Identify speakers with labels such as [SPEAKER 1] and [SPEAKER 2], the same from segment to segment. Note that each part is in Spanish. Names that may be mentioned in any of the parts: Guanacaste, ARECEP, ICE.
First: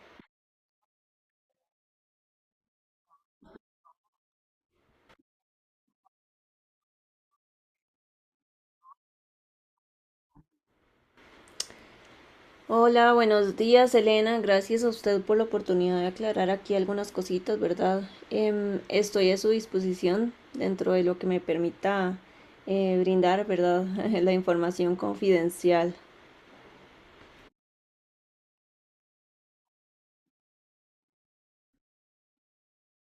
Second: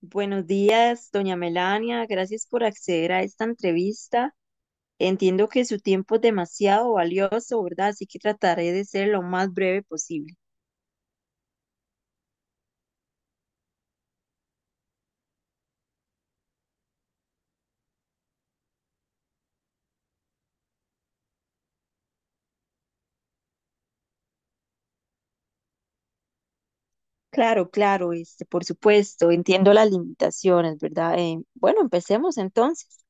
[SPEAKER 1] Buenos días, doña Melania. Gracias por acceder a esta entrevista. Entiendo que su tiempo es demasiado valioso, ¿verdad? Así que trataré de ser lo más breve posible.
[SPEAKER 2] Hola, buenos días, Elena. Gracias a usted por la oportunidad de aclarar aquí algunas cositas, ¿verdad? Estoy a su disposición dentro de lo que me permita brindar, ¿verdad? la información confidencial.
[SPEAKER 1] Claro, claro, este, por supuesto, entiendo las limitaciones, ¿verdad? Bueno, empecemos entonces.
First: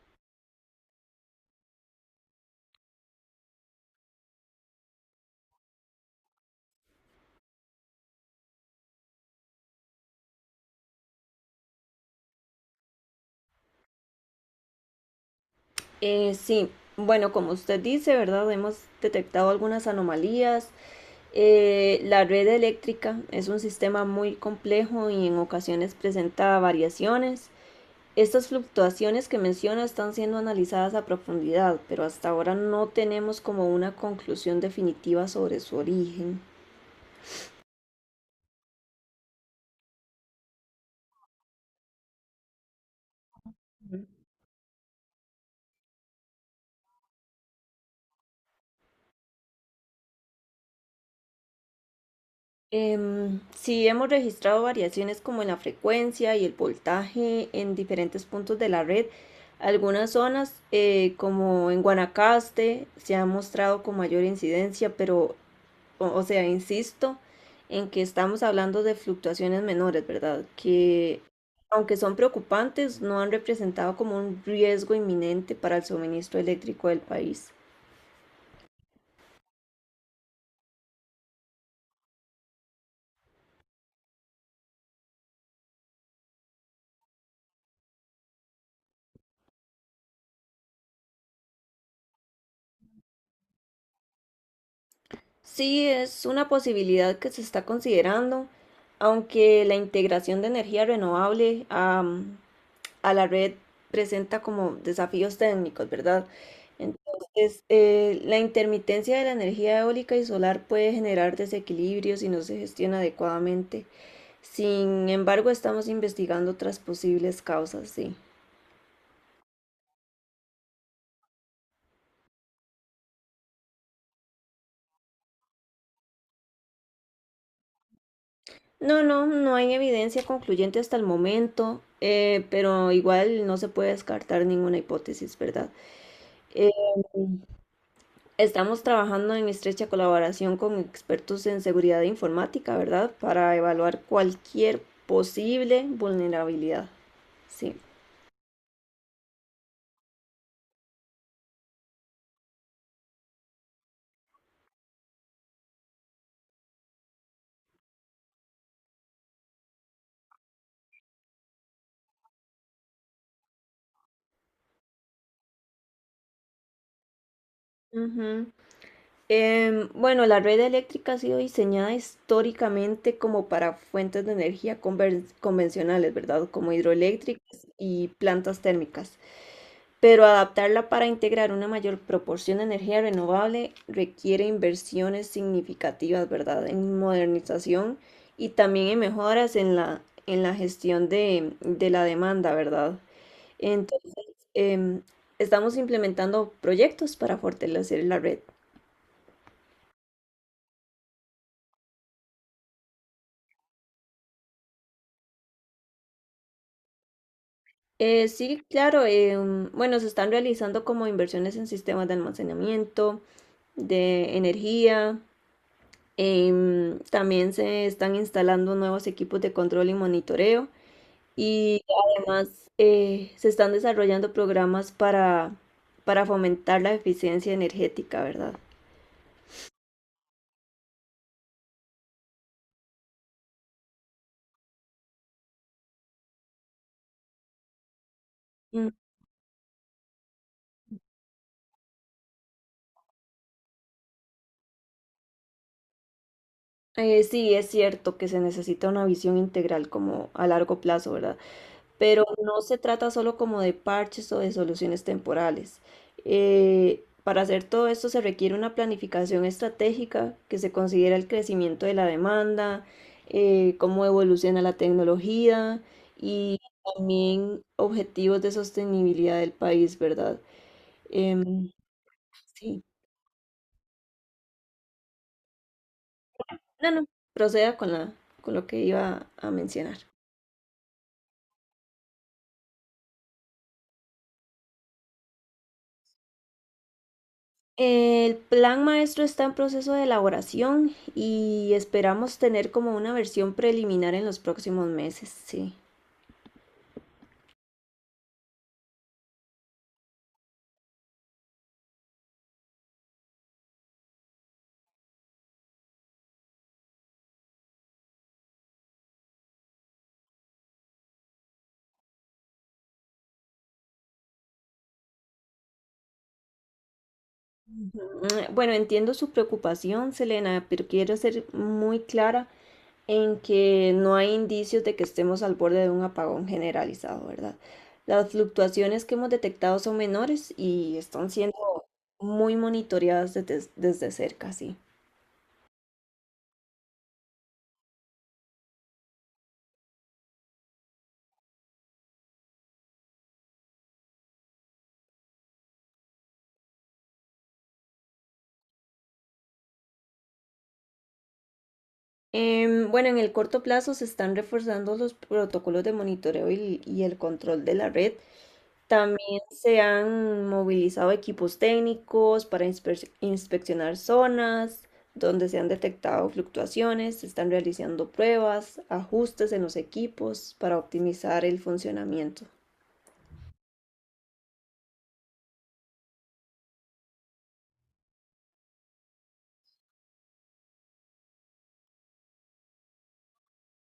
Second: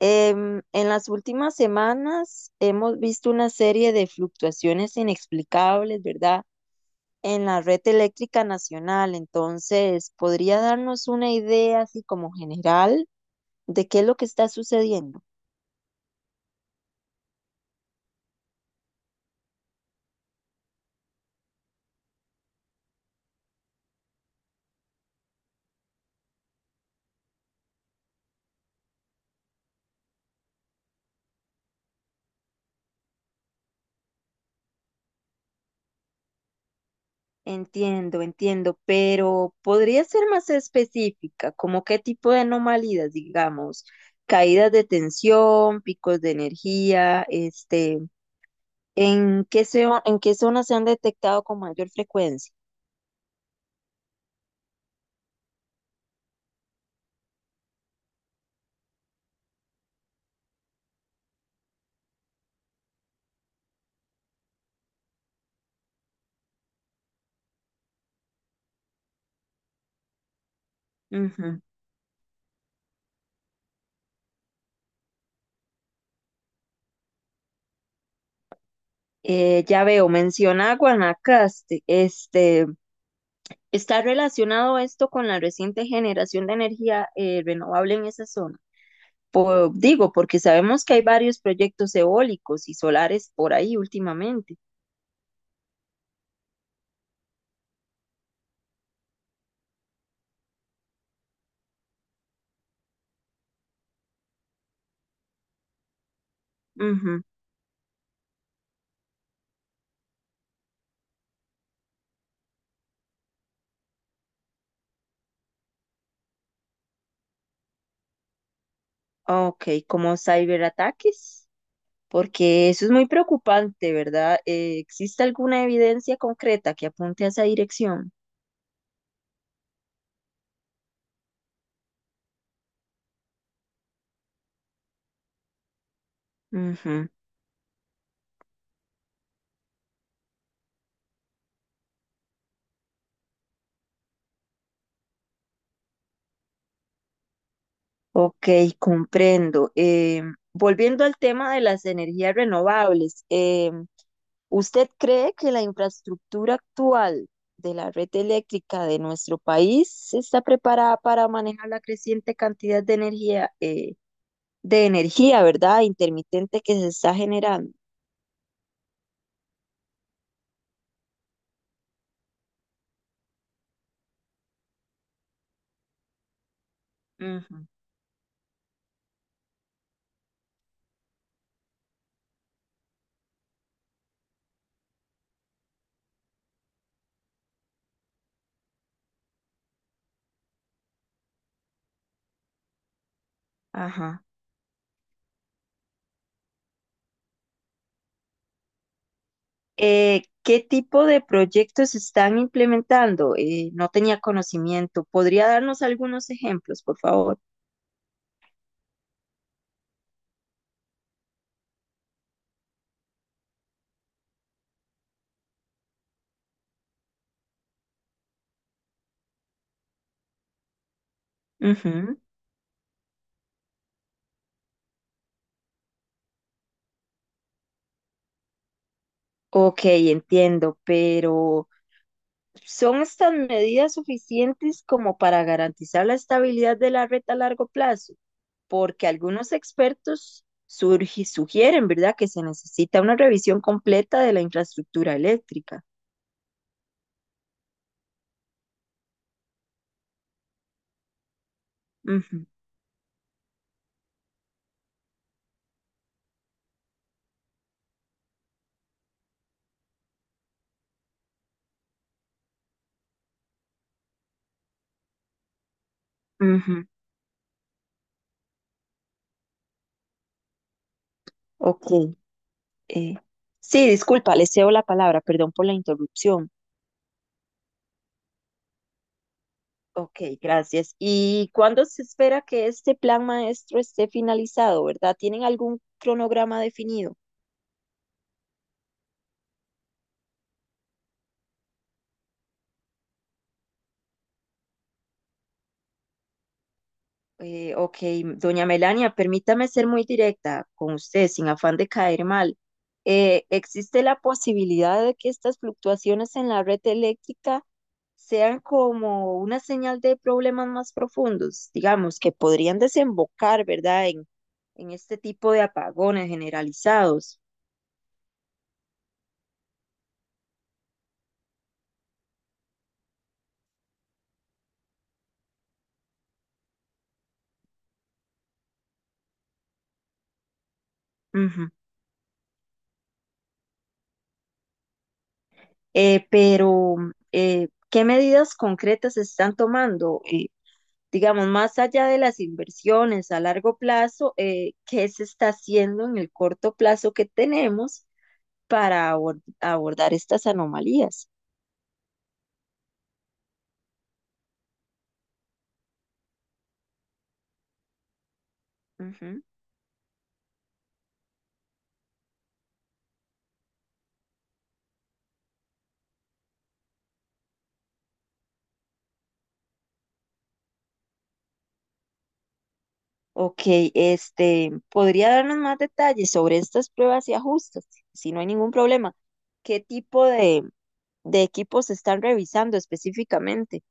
[SPEAKER 1] En las últimas semanas hemos visto una serie de fluctuaciones inexplicables, ¿verdad? En la red eléctrica nacional. Entonces, ¿podría darnos una idea así como general de qué es lo que está sucediendo?
[SPEAKER 2] Sí, bueno, como usted dice, ¿verdad? Hemos detectado algunas anomalías. La red eléctrica es un sistema muy complejo y en ocasiones presenta variaciones. Estas fluctuaciones que menciona están siendo analizadas a profundidad, pero hasta ahora no tenemos como una conclusión definitiva sobre su origen.
[SPEAKER 1] Entiendo, entiendo, pero ¿podría ser más específica? ¿Como qué tipo de anomalías, digamos? Caídas de tensión, picos de energía, este, ¿en qué zona, en qué zonas se han detectado con mayor frecuencia?
[SPEAKER 2] Sí, hemos registrado variaciones como en la frecuencia y el voltaje en diferentes puntos de la red. Algunas zonas, como en Guanacaste, se ha mostrado con mayor incidencia, pero o sea, insisto en que estamos hablando de fluctuaciones menores, ¿verdad? Que
[SPEAKER 1] Ujú.
[SPEAKER 2] aunque son preocupantes, no han representado como un riesgo inminente para el suministro eléctrico del país.
[SPEAKER 1] Ya veo, menciona a Guanacaste. Este, ¿está relacionado esto con la reciente generación de energía renovable en esa zona? Digo, porque sabemos que hay varios proyectos eólicos y solares por ahí últimamente.
[SPEAKER 2] Sí, es una posibilidad que se está considerando, aunque la integración de energía renovable a la red presenta como desafíos técnicos, ¿verdad?
[SPEAKER 1] Ujú.
[SPEAKER 2] Entonces, la intermitencia de la energía eólica y solar puede generar desequilibrios si no se gestiona adecuadamente. Sin embargo, estamos investigando otras posibles causas, sí.
[SPEAKER 1] Ok, como ciberataques, porque eso es muy preocupante, ¿verdad? ¿Existe alguna evidencia concreta que apunte a esa dirección?
[SPEAKER 2] No, no, no hay evidencia concluyente hasta el momento, pero igual no se puede descartar ninguna hipótesis, ¿verdad? Eh,
[SPEAKER 1] Ujú.
[SPEAKER 2] Estamos trabajando en estrecha colaboración con expertos en seguridad informática, ¿verdad? Para evaluar cualquier posible vulnerabilidad. Sí.
[SPEAKER 1] Ok, comprendo. Volviendo al tema de las energías renovables, ¿usted cree que la infraestructura actual de la red eléctrica de nuestro país está preparada para manejar la creciente cantidad de energía, de energía, ¿verdad?, intermitente que se está generando?
[SPEAKER 2] Ujú. Bueno, la red eléctrica ha sido diseñada históricamente como para fuentes de energía convencionales, ¿verdad? Como
[SPEAKER 1] Ujú,
[SPEAKER 2] hidroeléctricas y plantas térmicas. Pero adaptarla para integrar una mayor proporción de energía renovable requiere inversiones significativas, ¿verdad? En modernización y también en mejoras en en la gestión de la demanda, ¿verdad? Entonces,
[SPEAKER 1] ajá.
[SPEAKER 2] em, estamos implementando proyectos para fortalecer la red.
[SPEAKER 1] ¿Qué tipo de proyectos se están implementando? No tenía conocimiento. ¿Podría darnos algunos ejemplos, por favor?
[SPEAKER 2] Sí, claro. Bueno, se están realizando como inversiones en sistemas de almacenamiento, de energía. También se están instalando nuevos equipos de control y monitoreo. Y
[SPEAKER 1] Ujú.
[SPEAKER 2] además se están desarrollando programas para fomentar la eficiencia energética, ¿verdad?
[SPEAKER 1] Ok, entiendo, pero ¿son estas medidas suficientes como para garantizar la estabilidad de la red a largo plazo?
[SPEAKER 2] Mm.
[SPEAKER 1] Porque algunos expertos sugieren, ¿verdad?, que se necesita una revisión completa de la infraestructura eléctrica.
[SPEAKER 2] Sí, es cierto que se necesita una visión integral como a largo plazo, ¿verdad? Pero
[SPEAKER 1] Ujú,
[SPEAKER 2] no se trata solo como de parches o de soluciones temporales. Para hacer todo esto se requiere una planificación estratégica que se considera el crecimiento de la demanda, cómo evoluciona la tecnología y
[SPEAKER 1] ujú,
[SPEAKER 2] también objetivos de sostenibilidad del país, ¿verdad? Em,
[SPEAKER 1] ok.
[SPEAKER 2] sí,
[SPEAKER 1] eh, sí, disculpa, le cedo la palabra, perdón por la interrupción.
[SPEAKER 2] no, no, proceda con con lo que iba a mencionar.
[SPEAKER 1] Ok, gracias. ¿Y cuándo se espera que este plan maestro esté finalizado, verdad? ¿Tienen algún cronograma definido?
[SPEAKER 2] El plan maestro está en proceso de elaboración y esperamos tener como una versión preliminar en los próximos meses, sí.
[SPEAKER 1] Ok, doña Melania, permítame ser muy directa con usted, sin afán de caer mal. ¿Existe la posibilidad de que estas fluctuaciones en la red eléctrica sean como una señal de problemas más profundos, digamos, que podrían desembocar, ¿verdad?, en este tipo de apagones generalizados?
[SPEAKER 2] Mm, bueno, entiendo su preocupación, Selena, pero quiero ser muy clara en que no hay indicios de que estemos al borde de un apagón generalizado, ¿verdad? Las fluctuaciones que hemos detectado son menores y están siendo
[SPEAKER 1] Ujú.
[SPEAKER 2] muy monitoreadas desde cerca, sí.
[SPEAKER 1] Pero, ¿qué medidas concretas se están tomando? Digamos, más allá de las inversiones a largo plazo, ¿qué se está haciendo en el corto plazo que tenemos para abordar estas anomalías?
[SPEAKER 2] Bueno, en el corto plazo se están reforzando los protocolos de monitoreo y el control de la red. También
[SPEAKER 1] Ujú.
[SPEAKER 2] se han movilizado equipos técnicos para inspeccionar zonas donde se han detectado fluctuaciones. Se están realizando pruebas, ajustes en los equipos para optimizar el funcionamiento.
[SPEAKER 1] Ok, este, ¿podría darnos más detalles sobre estas pruebas y ajustes? Si no hay ningún problema, ¿qué tipo de equipos se están revisando específicamente?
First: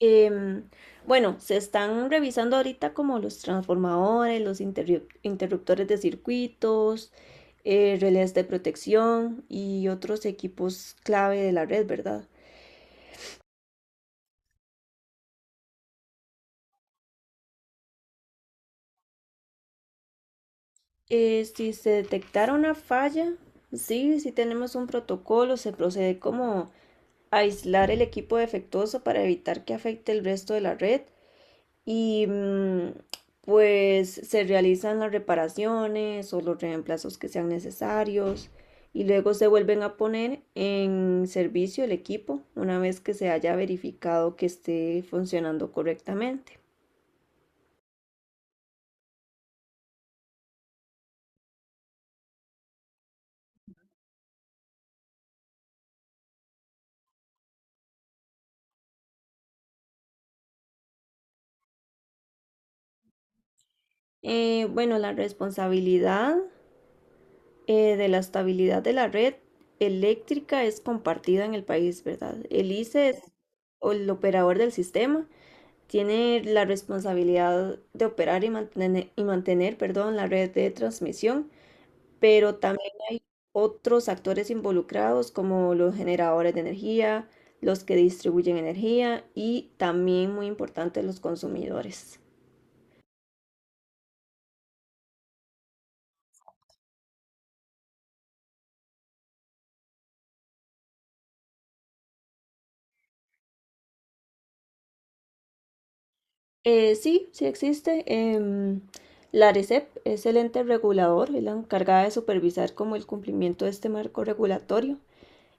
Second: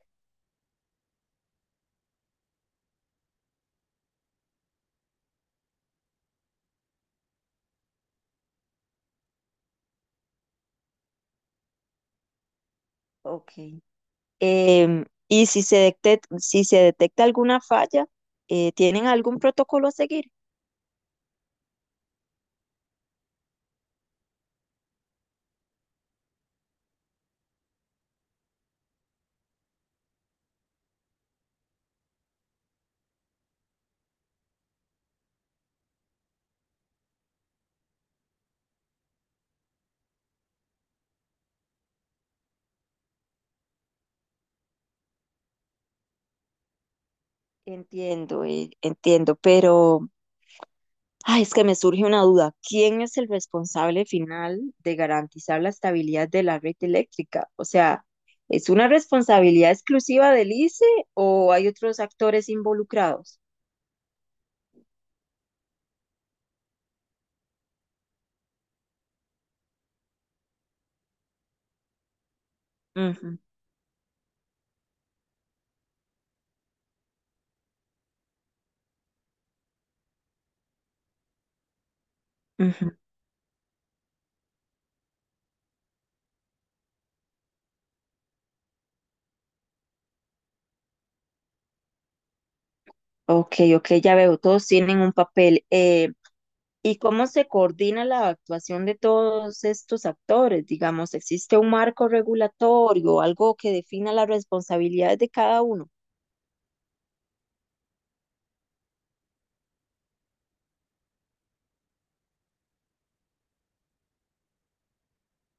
[SPEAKER 2] Em, bueno, se están revisando ahorita como los transformadores, los interruptores de circuitos, relés de protección y otros equipos clave de la red, ¿verdad?
[SPEAKER 1] Ok. Em, y si se si se detecta alguna falla, ¿tienen algún protocolo a seguir?
[SPEAKER 2] Si se detectara una falla, sí, si tenemos un protocolo, se procede como a aislar el equipo defectuoso para evitar que afecte el resto de la red. Y mm, pues se realizan las reparaciones o los reemplazos que sean necesarios y luego se vuelven a poner en servicio el equipo una vez que se haya verificado que esté funcionando correctamente.
[SPEAKER 1] Entiendo, entiendo, pero ay, es que me surge una duda. ¿Quién es el responsable final de garantizar la estabilidad de la red eléctrica? O sea, ¿es una responsabilidad exclusiva del ICE o hay otros actores involucrados?
[SPEAKER 2] Bueno, la responsabilidad de la estabilidad de la red eléctrica es compartida en el país, ¿verdad? El ICE es
[SPEAKER 1] Ujú,
[SPEAKER 2] o el operador del sistema tiene la responsabilidad de operar y mantener, perdón, la red de transmisión, pero también
[SPEAKER 1] ujú.
[SPEAKER 2] hay otros actores involucrados como los generadores de energía, los que distribuyen energía y también, muy importante, los consumidores.
[SPEAKER 1] Ok, ok, ya veo, todos tienen un papel. ¿Y cómo se coordina la actuación de todos estos actores? Digamos, ¿existe un marco regulatorio, algo que defina las responsabilidades de cada uno?
[SPEAKER 2] Sí, sí existe. La ARECEP es el ente regulador, es la encargada de supervisar como el cumplimiento de este marco regulatorio.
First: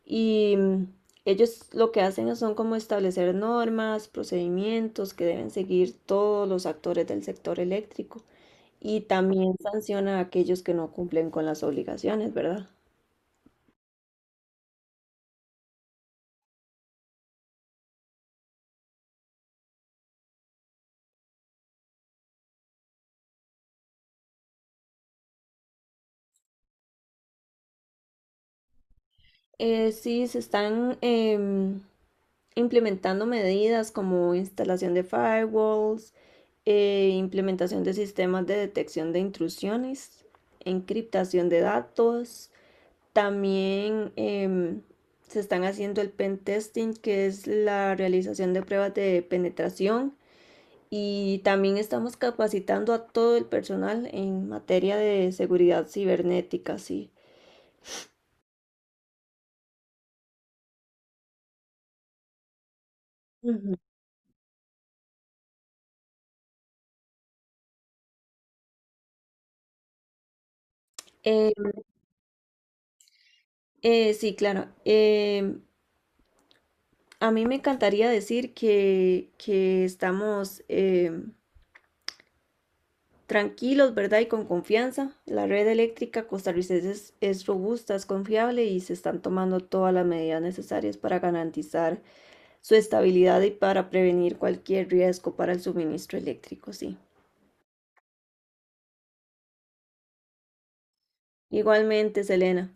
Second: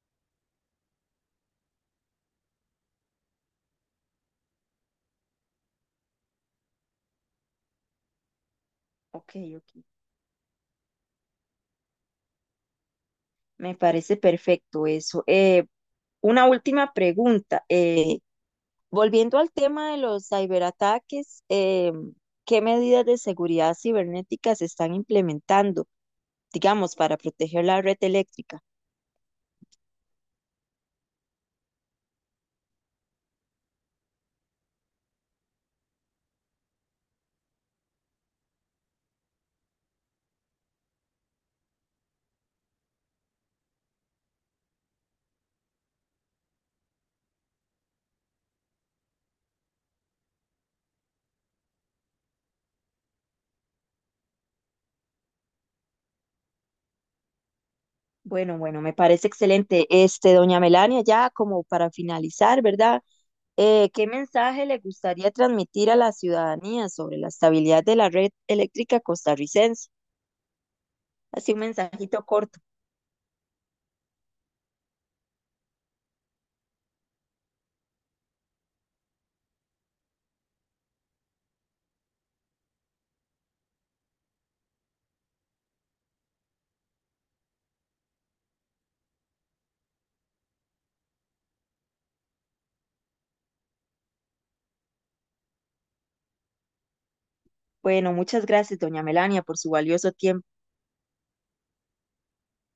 [SPEAKER 2] Y mm, ellos lo que hacen son como establecer normas, procedimientos que deben seguir todos los actores del sector eléctrico y
[SPEAKER 1] Ok,
[SPEAKER 2] también
[SPEAKER 1] ok.
[SPEAKER 2] sanciona a aquellos que no cumplen con las obligaciones, ¿verdad?
[SPEAKER 1] Me parece perfecto eso. Una última pregunta. Volviendo al tema de los ciberataques, ¿qué medidas de seguridad cibernética se están implementando, digamos, para proteger la red eléctrica?
[SPEAKER 2] Sí, se están implementando medidas como instalación de firewalls, implementación de sistemas de detección de intrusiones, encriptación de datos. También se están haciendo el pen testing, que es la realización de pruebas de penetración. Y también estamos capacitando a todo el personal en materia de seguridad cibernética, sí.
[SPEAKER 1] Bueno, bueno, me parece excelente. Este, doña Melania, ya como para finalizar, ¿verdad?
[SPEAKER 2] Ujú.
[SPEAKER 1] ¿Qué mensaje le gustaría transmitir a la ciudadanía sobre la estabilidad de la red eléctrica costarricense?
[SPEAKER 2] Eh,
[SPEAKER 1] Así un mensajito corto.
[SPEAKER 2] sí, claro. A mí me encantaría decir que estamos, tranquilos, ¿verdad? Y con confianza. La red eléctrica costarricense es robusta, es confiable y se están tomando todas las medidas necesarias para garantizar su estabilidad y para prevenir cualquier riesgo para el suministro eléctrico, sí.
[SPEAKER 1] Bueno, muchas gracias, doña Melania, por su valioso tiempo.
[SPEAKER 2] Igualmente, Selena,